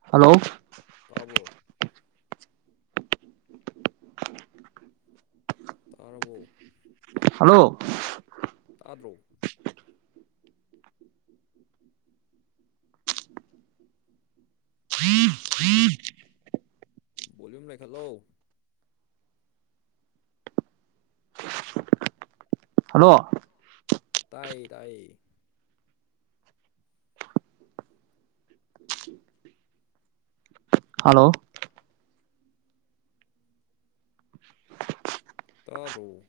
Hello ꯇꯥꯕꯣ ꯇꯥꯔꯕꯣ hello ꯇꯥꯗ꯭ꯔꯣ ꯚꯣꯂꯌꯨꯝ ꯂꯩꯈꯠꯂꯣ ꯍꯜꯂꯣ ꯇꯥꯏꯌꯦ ꯇꯥꯏꯌꯦ ꯍꯜꯂꯣ ꯇꯥꯗ꯭ꯔꯣ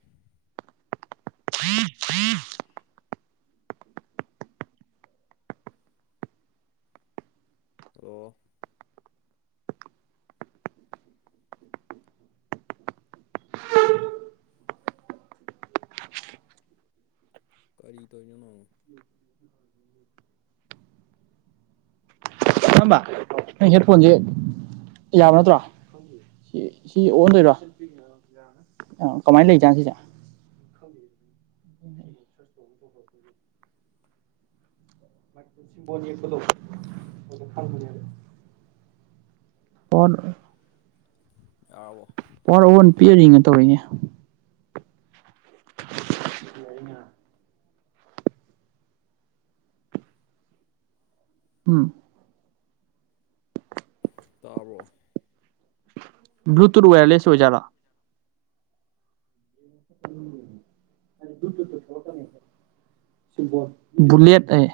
[inaudible] ꯍꯂꯣ ꯀꯔꯤ ꯇꯣꯏꯅꯣ ꯅꯣꯢ ꯏꯌꯥꯝꯕ ꯅꯪ ꯍꯦꯠꯐꯣꯟꯁꯦ ꯌꯥꯕ ꯅꯠꯇ꯭ꯔꯣ ꯁꯤ ꯁꯤ ꯑꯣꯟꯗꯣꯏꯔꯣ ꯑ ꯀꯃꯥꯏꯅ ꯂꯩꯖꯥꯟ ꯁꯤꯁꯦ [unintelligible] [unintelligible] ꯌꯦꯛꯄꯗꯣ [unintelligible] [inaudible] ꯑꯣꯟ ꯌꯥꯕꯣ ꯄꯋꯥꯔ ꯑꯣꯟ ꯄꯤꯔꯔꯤꯅ ꯇꯧꯔꯤꯅꯦ [unintelligible] ꯎꯝ ꯇꯥꯔꯣ ꯭ꯂꯨꯇꯨꯠ ꯋꯥꯋꯔꯂꯁ ꯑꯣꯏꯖꯔꯥ [unintelligible] ꯕꯨꯂꯦꯠ ꯑꯦ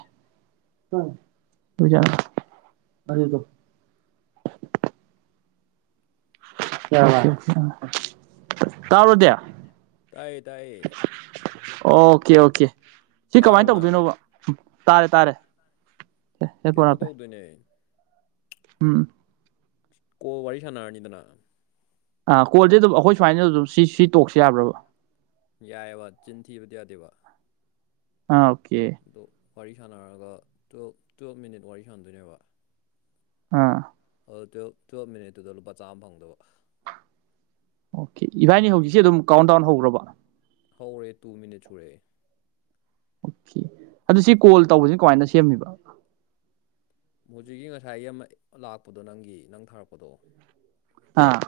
ꯖꯥ ꯇꯥꯔꯣꯗꯌꯥ ꯇꯥꯏꯌꯦ ꯇꯥꯏꯌꯦ ꯑꯣꯀꯦ ꯑꯣꯀꯦ ꯁꯤ ꯀꯃꯥꯏꯅ ꯇꯥꯔꯕꯣ ꯅꯪ ꯇꯧꯗꯣꯏꯅꯣꯕ ꯇꯥꯔꯦ ꯇꯥꯔꯦ ꯍꯦꯠꯐꯣꯟ ꯀꯩꯅꯣ ꯍꯥꯞꯄꯦ ꯇꯧꯗꯣꯏꯅꯦ ꯎꯝ ꯀꯣ ꯋꯥꯔꯤ ꯁꯅꯥꯅꯤꯗꯅ ꯑꯥ ꯀꯣꯜꯁꯦ ꯑꯗꯨꯝ ꯑꯩꯈꯣꯏ ꯁꯨꯃꯥꯏꯅ ꯑꯗꯨꯝ ꯁꯤ ꯁꯤ ꯇꯣꯛꯁꯤ ꯌꯥꯕ꯭ꯔꯕ ꯌꯥꯏꯑꯦꯕ ꯆꯤꯟ ꯊꯤꯕꯗꯤ ꯌꯥꯗꯦꯕ ꯑ ꯑꯣꯀꯦ ꯑꯗꯣ ꯋꯥꯔꯤ ꯁꯥꯟꯅꯔꯒ ꯇꯨꯌꯦꯜꯞ ꯇꯨꯌꯦꯜꯞ ꯃꯤꯅꯤꯠ ꯋꯥꯔꯤ ꯁꯥꯟꯅꯗꯣꯏꯅꯦꯕ ꯑꯥ ꯑꯗꯨꯣ ꯇꯨ ꯇꯨꯌꯦꯜꯞ ꯃꯤꯅꯤꯠꯇꯨꯗ ꯂꯨꯄꯥ ꯆꯥꯝ ꯑꯃ ꯐꯪꯗꯕ ꯑꯣꯀꯦ ꯏꯚꯥꯏꯅꯤ ꯍꯧꯖꯤꯛꯁꯦ ꯑꯗꯨꯝ ꯀꯥꯎꯟ ꯗꯥꯎꯟ ꯍꯧꯈ꯭ꯔꯕ ꯍꯧꯔꯦ ꯇꯨ ꯃꯤꯅꯠ ꯁꯨꯔꯛꯑꯦ ꯀ ꯑꯗꯨ ꯁꯤ ꯀꯣꯜ ꯇꯧꯕꯁꯤ ꯀꯃꯥꯏꯅ ꯁꯦꯝꯃꯤꯕ ꯃꯖꯤꯛꯀꯤ ꯉꯁꯥꯏ ꯑꯃ ꯂꯥꯛꯄꯗꯣ ꯅꯪꯒꯤ ꯅꯪ ꯊꯥꯔꯛꯄꯗꯣ ꯑꯥ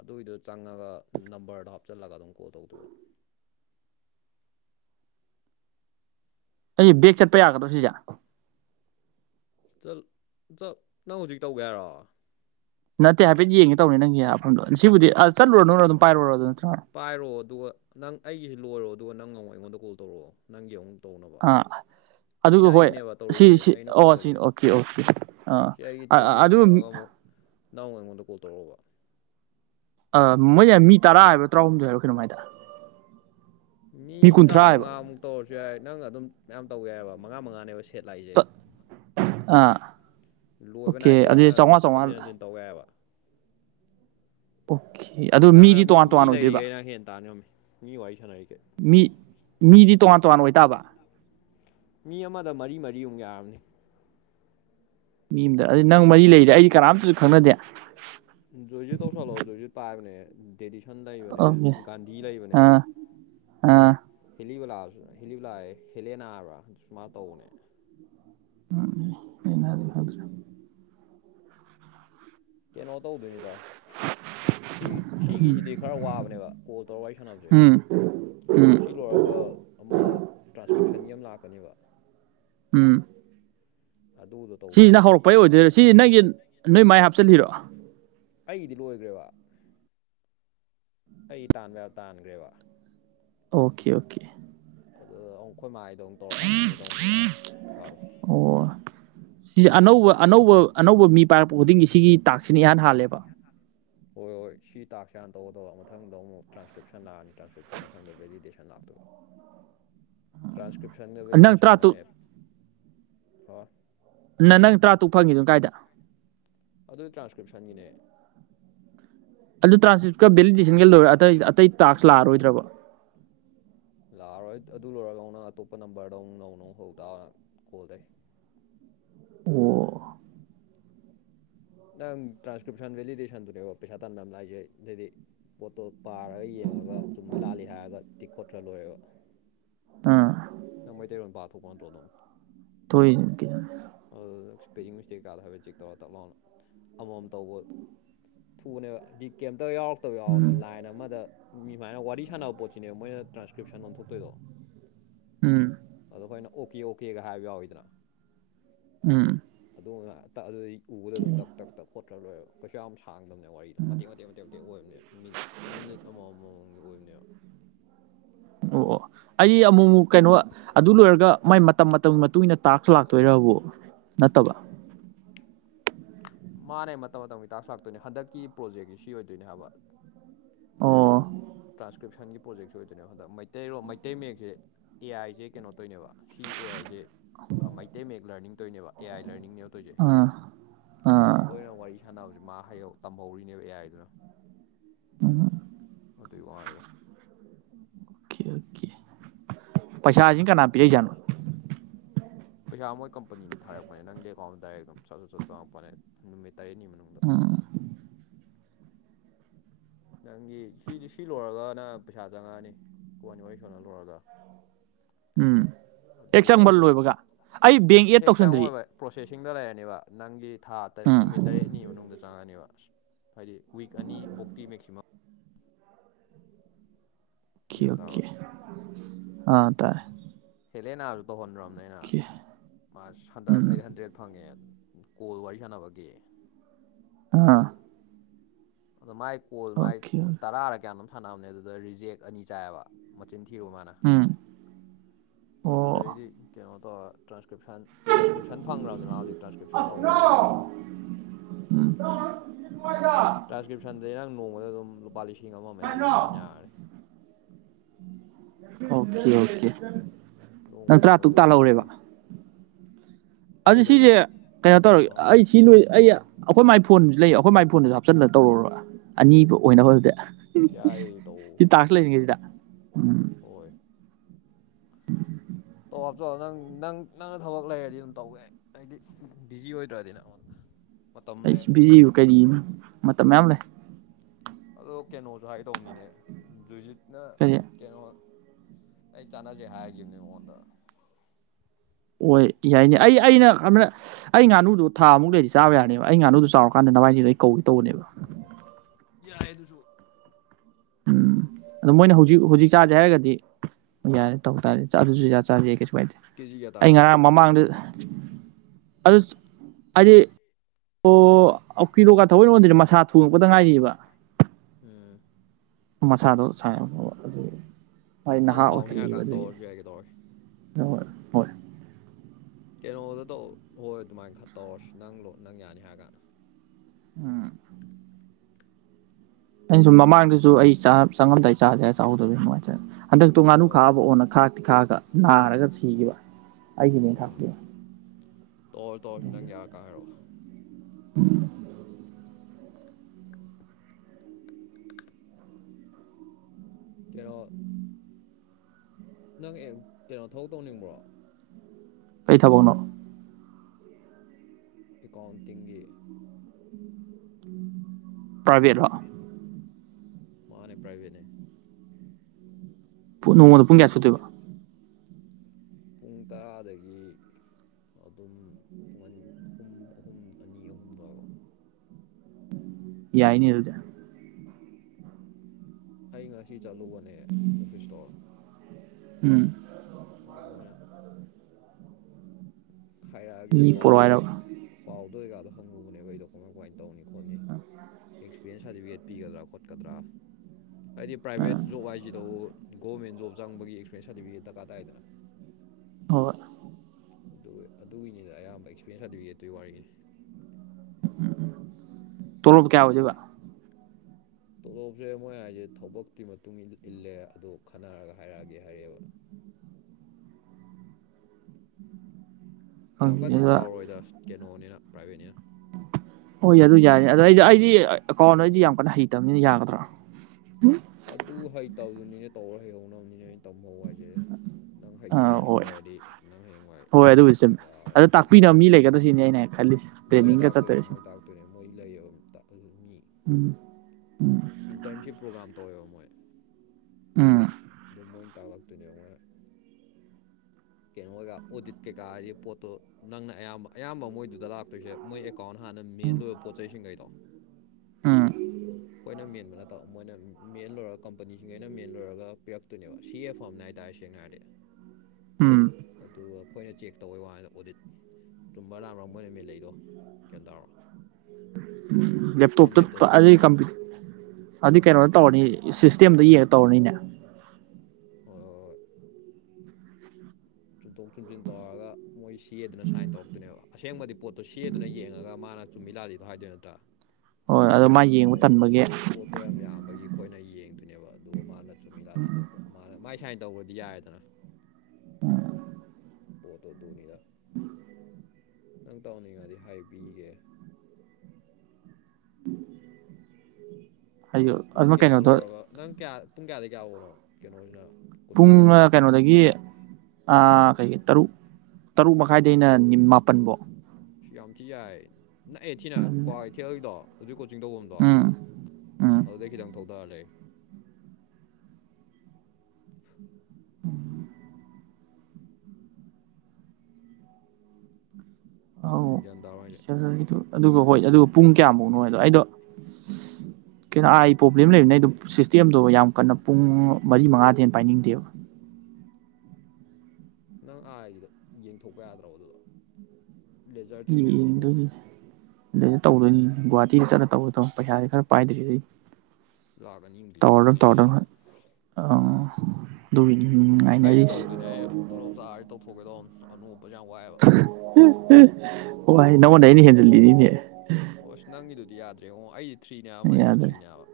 ꯑꯗꯨꯒꯤꯗꯣ ꯆꯪꯉꯒ ꯅꯝꯕꯔꯗꯣ ꯍꯥꯞꯆꯜꯂꯒ ꯑꯗꯨꯝ ꯀꯣꯜ ꯇꯧꯗꯣꯏꯕ ꯑꯩ ꯕꯦꯛ ꯆꯠꯄ ꯌꯥꯒꯗ꯭ꯔꯣ ꯁꯤꯁꯦ ꯅꯪ ꯍꯧꯖꯤꯛ ꯇꯧꯒꯦꯔꯣ ꯅꯠꯇꯦ ꯍꯥꯏꯐꯦꯠ ꯌꯦꯡꯉꯦ ꯇꯧꯅꯦ ꯅꯪꯒꯤ ꯍꯥꯏꯐꯝꯗꯣ ꯁꯤꯕꯨꯗꯤ ꯆꯂꯨꯔꯣ ꯅꯪꯅꯣꯝ ꯄꯥꯏꯔꯨꯔꯣ ꯑꯗꯨ ꯅꯠꯇ꯭ꯔꯣ ꯄꯥꯏꯔꯣ ꯑꯗꯨꯒ ꯅꯪ ꯑꯩꯒꯤꯁꯤ ꯂꯣꯏꯔꯣ ꯑꯗꯨꯒ ꯅꯪ ꯅ ꯑꯩꯉꯣꯟꯗ ꯀꯣꯜ ꯇꯧꯔꯛꯑꯣ ꯅꯪꯒꯤ ꯑꯃꯨꯛ ꯇꯧꯅꯕ ꯑꯥ ꯁꯤꯅ ꯑꯗꯨꯒ ꯍꯣꯏ ꯑꯩꯒꯤꯅꯦꯕ ꯁꯤ ꯇꯧꯔꯛꯏꯁꯦ ꯁꯤ ꯑꯩꯅ ꯀꯣꯜ ꯑꯣ ꯁꯤ ꯇꯧꯔꯤꯁꯦ ꯑꯣꯀꯦ ꯑꯣꯀꯦ ꯑꯥ ꯁꯤ ꯑꯩꯒꯤ ꯇꯨꯌꯦꯞ ꯃꯤꯅꯤꯠ ꯑꯗꯨ ꯂꯣꯏꯔꯒ ꯑꯃꯨꯛ ꯅꯍꯨꯛ ꯑꯩꯉꯣꯟꯗ ꯀꯣꯜ ꯇꯧꯔꯛꯕ ꯑ ꯃꯣꯏꯁꯦ ꯃꯤ ꯇꯔꯥ ꯍꯥꯏꯕꯣ ꯇꯔꯥꯍꯨꯝꯗꯣꯏ ꯍꯥꯏꯔꯣ ꯀꯩꯅꯣꯃ ꯍꯥꯏꯗ ꯃꯤ ꯀꯨꯟꯊ꯭ꯔꯥ ꯍꯥꯏꯕ ꯇꯔꯥꯃꯉꯥꯃꯨꯛ ꯇꯧꯔꯁꯨ ꯌꯥꯏ ꯅꯪ ꯑꯗꯨꯝ ꯃ ꯇꯧ ꯌꯥꯏꯑꯕ ꯃꯉꯥ ꯃꯉꯥꯅꯦꯕ ꯁꯦꯠ ꯂꯥꯛꯏꯁꯦ ꯑꯥ ꯂꯣꯏꯕ ꯑꯣꯀꯦ ꯅꯥꯏꯗꯦꯕ ꯑꯗꯨꯗꯤ ꯅꯪ ꯑꯗꯨꯝ ꯆꯥꯝꯃꯉꯥ ꯍꯟꯖꯤꯟ ꯆꯥꯝꯃꯉꯥ ꯍꯟꯖꯤꯟ ꯇꯧ ꯌꯥꯏꯑꯕ ꯑꯣꯀꯦ ꯑꯗꯨ ꯅꯪꯅ ꯃꯤꯗꯤ ꯃꯤ ꯇꯣꯉꯥꯟ ꯃꯤ ꯇꯣꯉꯥꯟ ꯑꯣꯏꯗꯣꯏꯕ ꯂꯩꯔꯤꯈꯩ ꯅꯪ ꯍꯦꯟꯅ ꯇꯥꯅꯔꯝꯃꯤ ꯃꯤ ꯋꯥꯏ ꯁꯥꯟꯅ ꯑꯩꯀꯦ ꯃꯤ ꯃꯤꯗꯤ ꯇꯣꯉꯥꯟ ꯇꯣꯉꯥꯟ ꯑꯣꯏꯇꯥꯕ ꯃꯤ ꯑꯃꯗ ꯃꯔꯤ ꯃꯔꯤꯃꯨꯛ ꯌꯥꯔꯕꯅꯤ ꯃꯤ ꯑꯗ ꯑꯗꯨ ꯅꯪ ꯃꯔꯤ ꯂꯩꯔꯦ ꯑꯩꯗꯤ ꯀꯅꯥꯝꯇꯁꯨ ꯈꯪꯅꯗꯦ ꯖꯣꯏꯁꯨ ꯇꯧꯁꯜꯂꯣ ꯖꯣꯏꯁꯨ ꯄꯥꯏꯕꯅꯦ ꯗꯦꯗꯤꯁꯟ ꯂꯩꯕꯅꯦ ꯑꯣꯀꯦ ꯒꯥꯟꯙꯤ ꯂꯩꯕꯅꯦ ꯑꯥ ꯑꯥ ꯍꯤꯂꯤꯕꯂꯥꯁꯨ ꯍꯤꯂꯤ ꯂꯥꯑ ꯍꯦꯂꯦ ꯅꯥꯕ꯭ꯔ ꯁꯨꯃꯥꯏꯅ ꯇꯧꯕꯅꯦ ꯎꯝꯅꯔ ꯍꯗ꯭ꯔꯦ ꯀꯩꯅꯣ ꯇꯧꯗꯣꯏꯅꯤꯗ ꯁꯤ ꯁꯤꯒꯤꯁꯤꯗꯤ ꯈꯔ ꯋꯥꯕꯅꯦꯕ ꯀꯣꯜ ꯇꯧꯔꯒ ꯋꯥꯔꯤ ꯁꯥꯟꯅꯕꯁꯦ ꯎꯝ ꯁꯤ ꯂꯣꯏꯔꯒ ꯑꯃ ꯇ꯭ꯔꯥꯟꯁꯀ꯭ꯔꯤꯞꯁꯟꯒꯤ ꯑꯃ ꯂꯥꯛꯀꯅꯦꯕ ꯎꯝ ꯑꯗꯨꯗꯣ ꯇꯧꯗꯣꯏꯕ ꯁꯤꯁꯤꯅ ꯍꯧꯔꯛꯄꯩ ꯑꯣꯏꯗꯣꯏꯔꯥ ꯁꯤꯁꯤ ꯅꯪꯒꯤ ꯅꯣꯏ ꯃꯥꯏ ꯍꯥꯞꯆꯤꯜꯂꯤꯔꯣ ꯑꯩꯒꯤꯗꯤ ꯂꯣꯏꯈ꯭ꯔꯦꯕ ꯑꯩ ꯇꯥꯟꯕ ꯌꯥ ꯇꯥꯟꯈ꯭ꯔꯦꯕ ꯑꯣꯀꯦ ꯑꯣꯀꯦ꯫ ꯑꯗꯨ ꯑꯃꯛ ꯑꯩꯈꯣꯏ ꯃꯥꯏꯗꯣꯨ ꯇꯧꯔꯒ ꯇꯥꯟꯁꯤꯟꯒꯗꯧꯅꯤꯗ ꯄꯩꯁꯥꯗꯣ꯫ ꯑꯣ ꯁꯤꯁꯦ ꯑꯅꯧꯕ ꯑꯅꯧꯕ ꯑꯅꯧꯕ ꯃꯤ ꯄꯥꯏꯔꯛꯄ ꯈꯨꯗꯤꯡꯒꯤ ꯁꯤꯒꯤ ꯇꯥꯛꯁꯤꯅ ꯏꯍꯥꯟ ꯍꯥꯜꯂꯦꯕ꯫ [inaudible] ꯍꯣꯏ ꯍꯣꯏ ꯁꯤ ꯇꯥꯛꯁꯥꯟꯅ ꯇꯧꯒ ꯇꯧ ꯃꯊꯗꯣ ꯑꯃꯨꯛ ꯇ꯭ꯔꯥꯟꯁꯀ꯭ꯞꯁꯟ ꯂꯥꯛꯑꯅꯤ ꯇ꯭ꯔꯥꯟꯁꯀ꯭ꯞꯁꯟ ꯃꯊꯪꯗ ꯚꯦꯂꯤꯗꯦꯁꯟ ꯂꯥꯛꯇꯕ꯫ ꯇ꯭ꯔꯥꯟꯁꯀ꯭ꯔꯤꯞꯁꯟꯗ ꯅꯪ ꯇꯔꯥꯇꯨꯛ ꯕꯦꯔꯤꯗꯤꯦꯁꯟꯒꯅꯦ ꯍ ꯅ ꯅꯪ ꯇꯔꯥ ꯇꯨꯛ ꯐꯪꯉꯤꯗꯅ ꯀꯥꯏꯗ ꯑꯗꯨꯗꯤ ꯇ꯭ꯔꯥꯟꯁꯀ꯭ꯔꯤꯞꯁꯟꯒꯤꯅꯦ꯫ ꯑꯗꯨ ꯇ꯭ꯔꯥꯟꯁꯁꯤꯞꯀ ꯕꯦꯂꯤꯗꯦꯁꯟꯒ ꯂꯣꯏꯔꯦ ꯑꯇꯩ ꯑꯇꯩ ꯇꯥꯛꯁ ꯂꯥꯛꯑꯔꯣꯏꯗ꯭ꯔꯕ ꯂꯥꯛꯑꯔꯣꯏ ꯑꯗꯨ ꯂꯣꯏꯔꯒ ꯑꯃꯨ ꯅꯪ ꯑꯇꯣꯞꯄ ꯅꯝꯕꯔꯗꯣ ꯑꯃꯨꯛ ꯅꯧꯅꯨ ꯍꯧ ꯇꯥ ꯀꯣꯜ ꯗꯩꯩ ꯑꯣ ꯅꯪ ꯇ꯭ꯔꯥꯟꯁꯀ꯭ꯔꯤꯞꯁꯟ ꯚꯦꯂꯤꯗꯦꯁꯟꯗꯨꯅꯦꯕ ꯄꯩꯁꯥ ꯇꯥꯟ ꯑꯃ ꯂꯥꯛꯏꯁꯦ ꯑꯗꯩꯗꯤ ꯄꯣꯠꯇꯣ ꯄꯥꯔꯒ ꯌꯦꯡꯉꯒ ꯆꯨꯝꯕꯩ ꯂꯥꯜꯂꯤ ꯍꯥꯏꯔꯒ ꯇꯤꯛ ꯈꯣꯠꯇ꯭ꯔ ꯂꯣꯏꯔꯦꯕ ꯑꯥ ꯅꯪ ꯃꯩꯇꯩꯔꯣꯟ ꯄꯥꯊꯣꯛꯄ ꯅꯠꯇ꯭ꯔꯣ ꯑꯗꯨꯝ ꯊꯣꯛꯣꯏꯒꯦ ꯑꯗꯨ ꯁ꯭ꯄꯦꯔꯤꯡ ꯃꯤꯁꯇꯦꯛ ꯀꯥꯗꯣ ꯍꯥꯏꯕ ꯆꯦꯛ ꯇꯧꯔ ꯇꯠꯂꯣꯑꯣ ꯑꯃꯃꯝ ꯇꯧꯕ ꯊꯨꯕꯅꯦꯕ ꯗꯤ ꯀꯦꯝꯇ ꯌꯥꯎꯔꯛꯇꯦ ꯇꯧ ꯌꯥꯎꯕꯅꯦꯕ ꯎꯝ ꯂꯥꯏꯟ ꯑꯃꯗ ꯃꯤ ꯁꯨꯃꯥꯏꯅ ꯋꯥꯔꯤ ꯁꯥꯟꯅꯕ ꯄꯣꯠꯁꯤꯅꯦꯕ ꯃꯣꯏꯅ ꯇ꯭ꯔꯥꯟꯁꯀ꯭ꯔꯤꯞꯁꯟ ꯑꯣꯊꯣꯛꯇꯣꯏꯗꯣ ꯎꯝ ꯑꯗꯣ ꯑꯩꯈꯣꯏꯅ ꯑꯣꯀꯦ ꯑꯣꯀꯦꯒ ꯍꯥꯏꯕ ꯌꯥꯎꯋꯤꯗꯅ ꯎꯝ ꯑꯗꯨ ꯇ ꯑꯗꯨ ꯎꯕꯗ ꯑꯗꯨꯝ ꯇꯛ ꯇꯛ ꯇꯛ ꯈꯣꯠꯇ꯭ꯔ ꯂꯣꯏꯔ ꯀꯩꯁꯨ ꯌꯥꯝ ꯁꯦ ꯊꯥꯡꯗꯝꯕꯅꯦ ꯋꯥꯔꯤꯗꯣ ꯃꯇꯦꯛ ꯃꯇꯦꯛ ꯃꯇꯦꯛ ꯃꯇꯦꯛ ꯑꯣꯏꯕꯅꯦ ꯃꯤꯠ ꯃꯤꯅꯤꯠ ꯑꯃꯃꯝꯒꯤ ꯑꯣꯏꯕꯅꯦ꯫ ꯑꯣ ꯑꯣ ꯑꯩ ꯑꯃꯨꯛ ꯑꯃꯨꯛ ꯀꯩꯅꯣ ꯑꯗꯨ ꯂꯣꯏꯔꯒ ꯃꯥꯏ ꯃꯇꯝ ꯃꯇꯝꯒꯤ ꯃꯇꯨꯡ ꯏꯟꯅ ꯇꯥꯛ ꯂꯥꯛꯇꯣꯏꯕꯨ ꯅꯠꯇꯕ ꯃꯥꯅꯦ ꯃꯇꯝ ꯃꯇꯝꯒꯤꯇꯥꯛꯁꯨ ꯂꯥꯛꯇꯣꯏꯅꯦ ꯍꯟꯗꯛꯀꯤ ꯄ꯭ꯔꯣꯖꯦꯁꯤꯤ ꯁꯤ ꯑꯣꯏꯗꯣꯏꯅꯦ ꯍꯥꯏꯕ ꯑꯣ ꯇ꯭ꯔꯥꯟꯁꯀ꯭ꯔꯤꯞꯁꯟꯒꯤ ꯄ꯭ꯔꯣꯖꯦꯛꯁꯨ ꯑꯣꯏꯗꯣꯏꯅꯦꯕ ꯍꯟꯗꯛ ꯃꯩꯇꯩꯔꯣ ꯃꯩꯇꯩ ꯃꯌꯦꯛꯁꯦ꯫ ꯑꯦ ꯑꯥꯏꯁꯦ ꯀꯩꯅꯣ ꯇꯣꯏꯅꯦꯕ ꯁꯤꯒꯤ ꯑꯦ ꯑꯥꯏꯁꯦ ꯃꯩꯇꯩ ꯃꯌꯦꯛ learning ꯇꯣꯏꯅꯦꯕ A I ꯂꯔꯅꯤꯡꯅꯦ꯫ ꯇꯣꯏꯖꯩ ah ah okay ꯍꯣꯏꯅ ꯋꯥꯔꯤ ꯁꯥꯟꯅꯕꯁꯤ ꯃꯥ ꯇꯝꯍꯧꯔꯤꯅꯦꯕ ꯑꯦꯌꯥꯏꯗꯨꯅ꯫ ꯎꯝ ꯑꯗꯨ ꯋꯥꯉꯗꯣ ꯑꯣꯀꯦ ꯑꯣꯀꯦ ꯄꯩꯁꯥꯁꯤꯡ ꯀꯅꯥ ꯄꯤꯔꯛꯏꯖꯥꯠꯅꯣ? ꯄꯩꯁꯥ ꯃꯣꯏ ꯀꯄꯅꯤꯅ ꯊꯥꯔꯛꯄꯅꯦ ꯅꯪꯒꯤ ꯑꯦꯀꯥꯎꯟ ꯗꯥꯏꯔꯦꯛ ꯑꯗꯨꯝ ꯆꯠ ꯆꯠ ꯆꯠ ꯆꯪꯉꯛꯄꯅꯦ ꯅꯨꯃꯤꯠ ꯇꯔꯦꯠꯅꯤ ꯃꯅꯨꯡꯗ ꯎꯝ ꯅꯪꯒꯤ ꯁꯤꯗꯤ ꯁꯤ ꯂꯣꯏꯔꯒ ꯅꯪ ꯄꯩꯁꯥ ꯆꯪꯉꯛꯑꯅꯤ ꯀꯣꯟꯅꯤ ꯋꯥꯔꯤ ꯁꯣꯟꯅ ꯂꯣꯏꯔꯒ ꯎꯝ ꯑꯦꯛ ꯑꯗꯨꯒ ꯆꯪꯕ ꯑꯗꯨꯝ ꯂꯣꯏꯕꯒ ꯑꯩ ꯕꯦꯡ ꯑꯦꯗ ꯍꯦꯛ ꯇꯧꯁꯟꯗ꯭ꯔꯤ꯫ ꯆꯪꯉꯛꯑꯣꯏꯕ ꯄ꯭ꯔꯣꯁꯦꯁꯤꯡꯗ ꯂꯩꯔꯅꯦꯕ ꯅꯪꯒꯤ ꯊꯥ ꯎꯝ ꯅꯨꯃꯤꯠ ꯇꯔꯦꯠꯅꯤ ꯃꯅꯨꯡꯗ ꯆꯪꯉꯅꯦꯕ ꯑꯁ ꯍꯥꯏꯗꯤ ꯋꯤꯛ ꯑꯅꯤꯐꯧꯇꯤ ꯃꯦꯛꯁꯤꯃꯝ ꯑꯣꯀꯦ ꯒ꯭ꯌꯥꯟ ꯇꯥꯔꯣ ꯑꯣꯀꯦ ꯑꯥ ꯇꯥꯥꯏ꯫ ꯍꯦꯂꯦꯅꯥꯁꯨ ꯇꯧꯍꯟꯗ꯭ꯔꯕꯅꯤ ꯑꯅ ꯃꯥꯁ ꯍꯟꯗꯛ ꯎꯝ ꯑꯩꯠ ꯍꯟꯗ꯭ꯔꯦꯗ ꯐꯪꯉꯦ ꯀꯣꯜ ꯋꯥꯔꯤ ꯁꯥꯟꯅꯕꯒꯤ꯫ ꯑꯥ ꯑꯗꯣ ꯃꯥꯏ ꯀꯣꯜ ꯃꯥꯏ ꯑꯣꯀꯦ ꯇꯔꯥꯔ ꯀꯌꯥꯅꯣ ꯁꯥꯟꯅꯕꯅꯦ ꯑꯗꯨꯗ ꯔꯤꯖꯦꯛ ꯑꯅꯤ ꯆꯥꯏꯑꯕ ꯃꯆꯤꯟ ꯊꯤꯔꯨ ꯃꯥꯅ ꯍꯥꯝ ꯑꯗꯨꯗꯩꯗꯤ ꯀꯩꯅꯣ ꯇꯧꯔ ꯇ꯭ꯔꯥꯟꯁꯀ꯭ꯔꯤꯞꯁꯟ ꯇ꯭ꯔꯥꯟꯁꯀ꯭ꯞꯁꯟ ꯐꯪꯈ꯭ꯔꯕ ꯃꯥ ꯍꯧꯖꯤꯛ ꯇ꯭ꯔꯥꯟꯀ꯭ꯔꯤꯁꯟ ꯇꯍꯧꯈ꯭ꯔꯕꯅꯤ ꯃꯥ [inaudible] ꯇ꯭ꯔꯥꯟꯁꯀ꯭ꯔꯤꯁꯟꯗ ꯅꯪ ꯅꯣꯡꯃꯗ ꯑꯗꯨꯝ ꯂꯨꯄꯥ ꯂꯤꯁꯤꯡ ꯑꯃ ꯃꯌꯥ ꯑꯗꯨꯝ ꯇꯥꯟ ꯌꯥꯔꯅꯤ ꯑꯣꯀꯦ ꯑꯣꯀꯦ ꯅꯣꯡꯃ ꯅꯪ ꯇꯔꯥ ꯅꯣꯡꯃꯩ ꯇꯨꯛ ꯑꯗꯨꯝ ꯂꯤꯁꯤꯡ ꯇꯥꯜꯍꯧꯔꯦꯕ ꯑꯃ ꯑꯗꯨ ꯑꯩ ꯑꯗꯨꯝ ꯁꯤꯁꯦ ꯀꯩꯅꯣ ꯇꯧꯔꯒꯦ ꯍ ꯑꯩꯁ ꯁꯤ ꯂꯣꯏ ꯑꯩ ꯑꯩꯈꯣꯏ ꯃꯥꯏ ꯐꯣꯟꯁꯨ ꯂꯩ ꯑꯩꯈꯣꯏ ꯃꯥꯏ ꯐꯣꯟꯗꯨꯁꯨ ꯍꯥꯞꯆꯜꯂ ꯇꯧꯔꯨꯔꯒ ꯑꯅꯤꯕ ꯑꯣꯏꯅꯕ ꯑꯗꯨꯦ ꯌꯥꯏ ꯇꯧ ꯁꯤ ꯇꯥꯛꯁꯨ ꯂꯩꯔꯤꯉꯩ ꯁꯤꯗ ꯎꯝ ꯍꯣꯏ ꯇꯧ ꯍꯥꯞꯆꯧ ꯅꯪ ꯅꯪ ꯅꯪꯅ ꯊꯕꯛ ꯂꯩꯔꯗꯤ ꯑꯗꯨꯝ ꯇꯧꯒꯦꯏ ꯍꯥꯏꯗꯤ ꯕꯤꯖꯤ ꯑꯣꯏꯗ꯭ꯔꯗꯤꯅ ꯑꯩꯉꯣꯟꯗ ꯑꯩꯁ ꯕꯤꯖꯤ ꯀꯔꯤ ꯃꯇꯝ ꯃꯌꯥꯝ ꯂꯩ ꯑꯗꯣ ꯀꯩꯅꯣꯁꯨ ꯍꯥꯏꯗꯧꯕꯅꯤꯅꯦ ꯖꯣꯏꯖꯤꯠꯅ ꯀꯔꯤ ꯀꯩꯅꯣ ꯑꯩ ꯆꯥꯟꯅꯖꯩ ꯍꯥꯏꯈꯤꯕꯅꯤ ꯑꯩꯉꯣꯟꯗ ꯑꯣꯏ ꯌꯥꯏꯅꯤ ꯑꯩ ꯑꯩꯅ ꯑꯃꯅ ꯑꯩ ꯉꯥꯅꯨꯗꯣ ꯊꯥꯃꯨꯛ ꯂꯩꯗꯤ ꯆꯥꯕ ꯌꯥꯅꯦꯕ ꯑꯩ ꯉꯥꯅꯨꯗꯨꯣ ꯆꯥꯎꯔꯀꯥꯟꯗ ꯅꯚꯏꯁꯤꯗꯣ ꯑꯩ ꯀꯧꯦ ꯇꯧꯕꯅꯦꯕ ꯌꯥꯏ ꯑꯗꯨꯁꯨ ꯎꯝ ꯑꯗ ꯃꯣꯏꯅ ꯍꯧꯖꯤꯛ ꯍꯧꯖꯤꯛ ꯆꯥꯥꯁꯦ ꯍꯥꯏꯔꯒꯗꯤ ꯌꯥꯔꯦ ꯇꯧ ꯇꯥꯔꯦ ꯑꯗꯨꯁꯨ ꯆꯥꯁꯤꯦ ꯀꯩꯁꯨ ꯀꯥꯏꯗꯦ ꯀꯦꯖꯤ ꯀꯌꯥ ꯑꯩ ꯇꯥꯔꯒꯦ ꯉꯔꯥꯡ ꯃꯃꯥꯡꯗ ꯑꯗ ꯑꯗꯦ [inaudible] ꯑꯣ ꯑ ꯀꯤꯔꯣꯀꯥ ꯊꯑꯣꯏꯔꯣꯟꯗ꯭ꯔꯅꯦ ꯃꯁꯥ ꯊꯣꯡꯉꯛꯄꯗ ꯉꯥꯏꯔꯤꯑꯕ ꯎꯝ ꯃꯁꯥꯗꯣ ꯁꯥꯏꯝꯕ ꯑꯗꯨꯒꯤ ꯃꯥꯏ ꯅꯍꯥ ꯅꯪ ꯍꯥꯎꯅꯤ ꯍꯥꯏꯔ ꯑꯣꯏꯈꯠꯂꯤꯕ ꯀꯥꯟꯗ ꯑꯗꯨꯏ ꯇꯧꯔꯁꯨ ꯌꯥꯏ ꯀꯩꯗꯧꯔꯒꯦ ꯔ [inaudible] ꯀꯩꯅꯣꯗ ꯇꯧ ꯍꯣꯏ ꯑꯗꯨꯃꯥꯏꯅ ꯈꯔ ꯇꯧꯔꯁꯤ ꯅꯪꯂꯣ ꯅꯪ ꯌꯥꯅꯤ ꯍꯥꯏ ꯀꯥꯟꯗ ꯎꯝ ꯑꯩꯅꯁꯨ ꯃꯃꯥꯡꯗꯁꯨ ꯑꯩ ꯆꯪꯉꯝꯗꯥꯏ ꯆꯥꯁꯦ ꯍꯥꯏꯔ ꯆꯥꯍꯧꯗꯕ ꯅꯨꯡꯉꯥꯏꯇꯔꯦ ꯍꯟꯗꯛꯇꯣ ꯉꯥꯅꯨ ꯍꯣꯏ ꯈꯥꯕ ꯑꯣꯅ ꯈꯥꯛ ꯇꯤꯈꯥꯛꯒ ꯅꯥꯔꯒ ꯁꯤꯈꯤꯕ ꯑꯩꯒꯤꯅꯦ ꯈꯥꯛꯄꯤ ꯇꯧꯔꫭ ꯇꯧꯔꫭ ꯅꯪ ꯌꯥꯔꯀꯟ ꯍꯥꯏꯔꯛꯑꯣ ꯀꯩꯅꯣ ꯅꯪ ꯑꯦ ꯀꯩꯅꯣ ꯊꯧꯛ ꯇꯧꯅꯤꯡꯕ꯭ꯔꯣ ꯀꯩ ꯊꯕꯛꯅꯣ ꯑꯦꯀꯥꯎꯟꯇꯤꯡꯒꯤ ꯄ꯭ꯔꯥꯢꯕꯦꯠꯂꯣ ꯃꯥꯅꯦ ꯄ꯭ꯔꯥꯏꯚꯦꯠꯅꯦ ꯅꯣꯡꯉꯣꯟꯗ ꯄꯨꯡ ꯀꯌꯥ ꯆꯠꯇꯣꯏꯕ ꯄꯨꯡ ꯇꯔꯥꯗꯒꯤ ꯑꯗꯨꯝ ꯄꯨꯡꯟ ꯑꯍꯨꯝ ꯑꯍꯨꯝ ꯑꯅꯤ ꯑꯍꯨꯝꯗꯣ ꯍꯥꯏꯕ ꯌꯥꯏꯅꯤ ꯑꯗꯨꯗꯤ ꯑꯩ ꯉꯁꯤ ꯆꯠꯂꯨꯕꯅꯦ ꯑꯣꯐꯤꯁꯇꯣ ꯎꯝ ꯃꯣꯏꯅ ꯍꯥꯏꯔꯛꯑꯒꯦ ꯃꯤ ꯄꯣꯔꯛꯑꯣ ꯄꯥꯎꯗꯣ ꯍꯥꯏꯔꯕ ꯄꯥꯎꯗꯣ ꯑꯣꯏꯒꯥꯗꯣ ꯍꯪꯉꯨꯕꯅꯦꯕ ꯑꯩꯗꯣ ꯀꯃꯥꯏ ꯀꯃꯥꯏꯅ ꯇꯧꯅꯤ ꯈꯣꯠꯅꯤ ꯑꯦꯛꯁꯄꯤꯔꯤꯦꯟꯁ ꯁꯥꯔꯇꯤꯀꯦꯠ ꯄꯒꯗ꯭ꯔꯥ ꯈꯣꯠꯀ꯭ꯔꯥ ꯍꯥꯏꯗꯤ ꯄ꯭ꯔꯥꯏꯕꯦꯠ ꯎꯝ ꯖꯣꯕ ꯍꯥꯏꯗꯕꯨ ꯒꯣꯔꯃꯦꯟ ꯖꯣꯕ ꯆꯪꯕꯒꯤ ꯑꯦꯛꯁꯄꯤꯔꯦꯟꯁ ꯁꯥꯔꯇꯐꯀꯦꯠ ꯗꯔꯀꯥꯔ ꯇꯥꯏꯗꯅ ꯍꯣꯏ ꯑꯗꯨ ꯑꯗꯨꯒꯤꯅꯤꯗ ꯑꯌꯥꯝꯕ ꯑꯦꯛꯁꯄꯤꯔꯌꯦꯟꯁ ꯁꯥꯔꯇꯤꯐꯤꯀꯦꯠꯇꯨꯒꯤ ꯋꯥꯔꯤꯅꯤ ꯎꯝ ꯎꯝ ꯎꯝ ꯇꯣꯂꯣꯞ ꯀꯌꯥ ꯑꯣꯏꯗ‌ꯣꯏꯕ ꯇꯣꯂꯣꯞꯖ‌ꯦ ꯃꯣꯏ ꯍꯥꯏꯖ‌ꯦ ꯊꯕꯛꯇꯨꯏ ꯃꯇꯨꯡ ꯏ ꯏꯜꯂꯦ ꯑꯗꯣ ꯈꯟꯅꯔꯒ ꯍꯥꯏꯔꯛꯑꯒꯦ ꯍꯥꯏꯔꯛꯑꯦꯕ ꯌꯥꯝ ꯈꯪꯗꯦ ꯀꯟꯅꯗꯤ ꯑꯗꯨꯗ ꯆꯥꯎꯔꯣꯏꯗ ꯀꯩꯅꯣꯅꯤꯅ ꯄ꯭ꯔꯥꯏꯚꯦꯠꯅꯤꯅ ꯍꯣꯏ ꯑꯗꯨ ꯌꯥꯏꯅꯤ ꯑꯗꯣ ꯑꯩꯗꯤ ꯑꯩꯗꯤ ꯑꯦꯀꯥꯎꯟꯗꯣ ꯑꯩꯗꯤ ꯌꯥꯝ ꯀꯟꯅ ꯍꯩꯇꯕꯅꯤꯅ ꯌꯥꯒꯗ꯭ꯔ‌ꯣ ꯑꯗꯨ ꯍꯩꯇꯗꯨꯅꯤꯅꯦ ꯇꯧꯔ ꯍꯩꯍꯧꯅꯕꯅꯤꯅꯦ ꯑꯩꯅ ꯇꯝꯍꯧ ꯍꯥꯏꯁꯦ ꯅꯪ ꯑꯥ ꯍꯩꯇꯦꯅ ꯁꯨꯝ ꯍꯣꯏ ꯂꯩꯔꯗꯤ ꯅꯪ ꯍꯌꯦꯡ ꯋꯥꯥꯏ ꯍꯣꯏ ꯑꯗꯨꯕꯨꯗꯤ ꯆꯨꯝꯃꯦ ꯑꯗ ꯌꯥꯔꯔ‌ꯣꯏꯗꯩꯅ‌ꯦ ꯇꯥꯛꯄꯤꯅꯕ ꯃꯤ ꯂꯩꯒꯗ꯭ꯔꯥ ꯁꯤꯅꯤ ꯑꯩꯅ ꯍꯦꯛ ꯈꯜꯂꯤꯁꯦ [inaudible] ꯃꯣꯏꯅ ꯇ꯭ꯔꯦꯅꯤꯡꯒ ꯇꯥꯛꯇꯣꯏꯅꯦ ꯆꯠꯇꯣꯏꯔꯤꯁꯦ ꯃꯣꯏ ꯇꯥꯛꯇꯣꯏꯅꯦ ꯃꯣꯏ ꯂꯩꯌ‌ꯦꯕ [unintelligible] ꯃꯤ ꯎꯝ ꯎꯝ ꯏꯟꯇꯔꯟꯁꯤꯞ ꯄ꯭ꯔꯣꯒꯥꯝ ꯇꯧꯋꯦꯕ ꯃꯣꯏ ꯎꯝ ꯑꯗ‌ꯣ ꯃꯣꯏꯅ ꯇꯥꯛꯂꯛꯇꯣꯏꯅꯦ ꯃꯣꯏꯅ ꯀꯩꯅꯣ ꯑꯣꯏꯒ ꯑꯣꯗꯤꯠ ꯀꯩꯀꯥ ꯍꯥꯏꯗꯤ ꯄꯣꯠꯇꯣ ꯅꯪꯅ ꯑꯌꯥꯝꯕ ꯑꯌꯥꯝꯕ ꯃꯣꯏꯗꯨꯗ ꯂꯥꯛꯇꯣꯏꯖ‌ꯦ ꯃꯣꯏ ꯀꯥꯎꯟ ꯍꯥꯟꯅ ꯃꯦꯟ ꯂꯣꯏꯕ ꯄꯣꯠ ꯆꯩꯁꯤꯡꯒꯩꯗꯣ ꯎꯝ ꯑꯩꯈꯣꯏꯅ ꯃꯦꯟꯕ ꯅꯠꯇꯕ ꯃꯣꯏꯅ ꯃꯦꯟ ꯂꯣꯏꯔꯒ ꯀꯝꯄꯅꯤꯁꯤꯡꯉꯩꯅꯅ ꯃꯦꯟ ꯂꯣꯏꯔꯒ ꯄꯤꯔꯛꯇꯣꯏꯅꯦꯕ ꯁꯤ ꯑꯦꯐ ꯐꯝꯅ‌ꯦ ꯍꯥꯏꯇꯥꯔꯦ ꯁꯦꯡꯅ ꯍꯥꯏꯔꯗꯤ ꯎꯝ ꯑꯗꯨ ꯑꯩꯈꯣꯏꯅ ꯆꯦꯛ ꯇꯧꯋꯦ ꯋꯥ ꯍꯥꯏꯗ ꯑꯣꯗꯤꯠ ꯆꯨꯝꯕ꯭ꯔ ꯂꯥꯟꯕ꯭ꯔ ꯃꯣꯏꯅ ꯃ‌ꯦꯟꯂꯛꯏꯗꯣ ꯒ꯭ꯌꯥꯟ ꯇꯥꯔꯕ ꯂꯦꯞꯇꯣꯞꯇ ꯐꯣꯔꯃꯦꯠꯇꯣ ꯑꯗꯨ ꯆꯨꯝꯕ꯭ꯔꯥ ꯀꯝꯄꯤ ꯍꯣꯏ ꯑꯗꯤ ꯀꯩꯅꯣ ꯇꯧꯔꯅꯤ ꯁꯤꯁꯇꯦꯝꯗꯣ ꯌꯦꯡꯉ ꯇꯧꯔꯅꯤꯅꯦ ꯍ‌‌ꯣꯏ ꯍ‌ꯣꯏ ꯍ‌ꯣꯏ ꯆꯨꯝꯊꯣꯛ ꯆꯨꯝꯁꯤꯟ ꯇꯧꯔꯒ ꯃꯣꯏ ꯁꯤꯑꯦꯗꯨꯅ ꯁꯥꯏꯟ ꯇꯧꯔꯛꯇꯣꯏꯅꯦꯕ ꯑꯁꯦꯡꯕꯗꯤ ꯄꯣꯠꯇꯣ ꯁꯤꯑꯦꯗꯨꯅ ꯌꯦꯡꯉꯒ ꯃꯥꯅ ꯆꯨꯝꯃꯤ ꯂꯥꯜꯂꯤꯗꯣ ꯍꯥꯏꯗꯣꯏ ꯅꯠꯇ꯭ꯔꯥ ꯍꯣꯏ ꯑꯗꯣ ꯃꯥ ꯌꯦꯡꯕ ꯑꯗꯨꯒ ꯇꯟꯕꯒꯤ ꯄꯣꯠꯇꯣ ꯌꯥꯝ ꯌꯥꯝꯕꯒꯤ ꯑꯩꯈꯣꯏꯅ ꯌꯦꯡꯗꯣꯏꯅꯦꯕ ꯑꯗꯨꯒ ꯃꯥꯅ ꯆꯨꯝꯃꯤ ꯂꯥꯜꯂꯤꯗꯣ ꯃꯥꯅ ꯃꯥꯏ ꯁꯥꯏꯟ ꯇꯧꯈ꯭ꯔꯗꯤ ꯌꯥꯔꯦꯗꯅ ꯄꯣꯠꯇꯣ ꯗꯨꯅꯤꯗ ꯅꯪ ꯇꯧꯅꯤꯡꯉꯗꯤ ꯍꯥꯏꯕꯤꯒꯦ ꯑꯩꯁꯨ ꯅꯪ ꯑꯗꯨꯃ ꯀꯩꯅꯣ ꯀꯩꯅꯣꯗꯣ ꯂꯣꯏꯔꯒ ꯅꯪ ꯀꯌꯥ ꯄꯨꯡ ꯀꯌꯥꯗꯩ ꯀꯌꯥ ꯕꯧꯅꯣ ꯀꯩꯅꯣꯁꯤꯅ ꯀꯣꯆꯤꯡꯗꯨꯅ ꯄꯨꯡꯔ ꯀꯩꯅꯣꯗꯒꯤ ꯑ ꯀꯩ ꯇꯔꯨꯛ ꯇꯔꯨꯛ ꯃꯈꯥꯏꯗꯩꯅ ꯅꯤ ꯃꯥꯄꯟꯕꯧ ꯌꯥꯝ ꯊꯤ ꯌꯥꯏ ꯅꯛꯑꯦ ꯊꯤꯅ ꯀ꯭ꯋꯥ ꯎꯝ ꯀꯩꯊꯦꯜꯒꯤꯗꯣ ꯍꯧꯖꯤꯛ ꯀ‌ꯣ ꯆꯤꯡ ꯇꯧꯕꯝꯗꯣ ꯎꯝ ꯑꯗꯨꯗꯩ ꯈꯤꯇꯪ ꯊꯧꯗꯔꯥ ꯂꯩ [unintelligible] ꯑꯥꯎ ꯒ꯭ꯌꯥꯟ ꯇꯥꯔꯣ ꯍꯥꯏꯁꯦ ꯁ‌ꯦꯂꯔꯤꯗꯨ [unintelligible] ꯑꯗꯨꯒ ꯍꯣꯏ ꯑꯗꯨꯒ ꯄꯨꯡ ꯀꯌꯥꯃꯨꯛꯅꯣ ꯍꯥꯏꯗꯣ ꯑꯩꯗꯣ ꯀꯩꯅꯣ ꯑꯥꯏ ꯄ꯭ꯔꯣꯕ꯭ꯂꯦꯝ ꯂꯩꯕꯅꯤꯅ ꯑꯩꯗ‌ꯣ ꯁꯤꯁꯇꯦꯝꯗꯣ ꯌꯥꯝ ꯀꯟꯅ ꯄꯨꯡ ꯃꯔꯤ ꯃꯉꯥꯗꯩ ꯍꯦꯟꯅ ꯄꯥꯏꯅꯤꯡꯗꯦꯕ ꯅꯪ ꯑꯥꯏꯒꯤꯗꯣ ꯌꯦꯡꯊꯣꯛꯄ ꯌꯥꯗ꯭ꯔꯕ‌ꯣ ꯑꯗꯨꯗ‌ꯣ ꯂꯦꯖꯔ ꯇ꯭ꯔꯤꯠꯃꯦꯟ ꯇꯧꯊꯣꯛꯑ‌ꯣꯗ ꯌꯦꯡꯗꯣꯏꯅꯤ [unintelligible] ꯇꯧꯗꯣꯏꯅꯤ ꯒꯨꯍꯥꯇꯤꯗ ꯆꯠꯂ ꯇꯧꯒ‌ꯦ ꯇꯧꯕꯅ ꯄꯩꯁꯥꯁꯦ ꯈꯔ ꯄꯥꯏꯗ꯭ꯔꯤ ꯑꯩ ꯂꯥꯛ ꯑꯅꯤꯃꯨꯛꯇꯤ ꯆꯪꯕꯅꯦꯍ‌ꯦ ꯑ ꯑꯗꯨꯒꯤ ꯅ‍ꯦ ꯉꯥꯏꯅꯔꯤꯁ‌ [unintelligible] ꯇꯣꯂꯣꯞ ꯆꯥꯔ ꯇꯧꯊꯣꯛꯀ‌ꯦ ꯇꯧꯅ‌ꯦ ꯑꯅ‌‌ꯣꯞ ꯎꯞꯄꯁ‌ꯦ ꯌꯥꯝ ꯋꯥꯏꯑ‌ꯦꯕ ꯋꯥꯏ ꯅꯪꯉꯣꯟꯗꯩ ꯑꯩꯅ ꯍꯦꯟꯖꯤꯜꯂꯤꯅꯤꯅꯦ ꯑꯣ ꯑꯁ ꯅꯪꯒꯤꯗꯨꯗꯤ ꯌꯥꯗ꯭ꯔꯦꯉ‌ꯣ ꯑꯩꯗꯤ ꯊ꯭ꯔꯤꯅꯦꯕ ꯃꯥꯏꯅꯁ ꯌꯥꯗ꯭ꯔꯦ ꯊ꯭ꯔꯤꯅꯦꯕ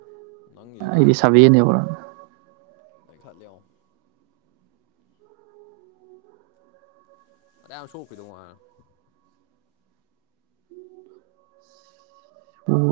ꯅꯪꯒꯤꯗꯨꯗꯤ ꯀꯥꯏꯗꯩ [unintelligible] ꯂꯩꯈꯠꯂ‌ꯦꯑꯣ ꯐꯅꯌꯥꯝ ꯁꯣꯛꯈꯤꯗꯣ [unintelligible] ꯍ‌ꯣꯏ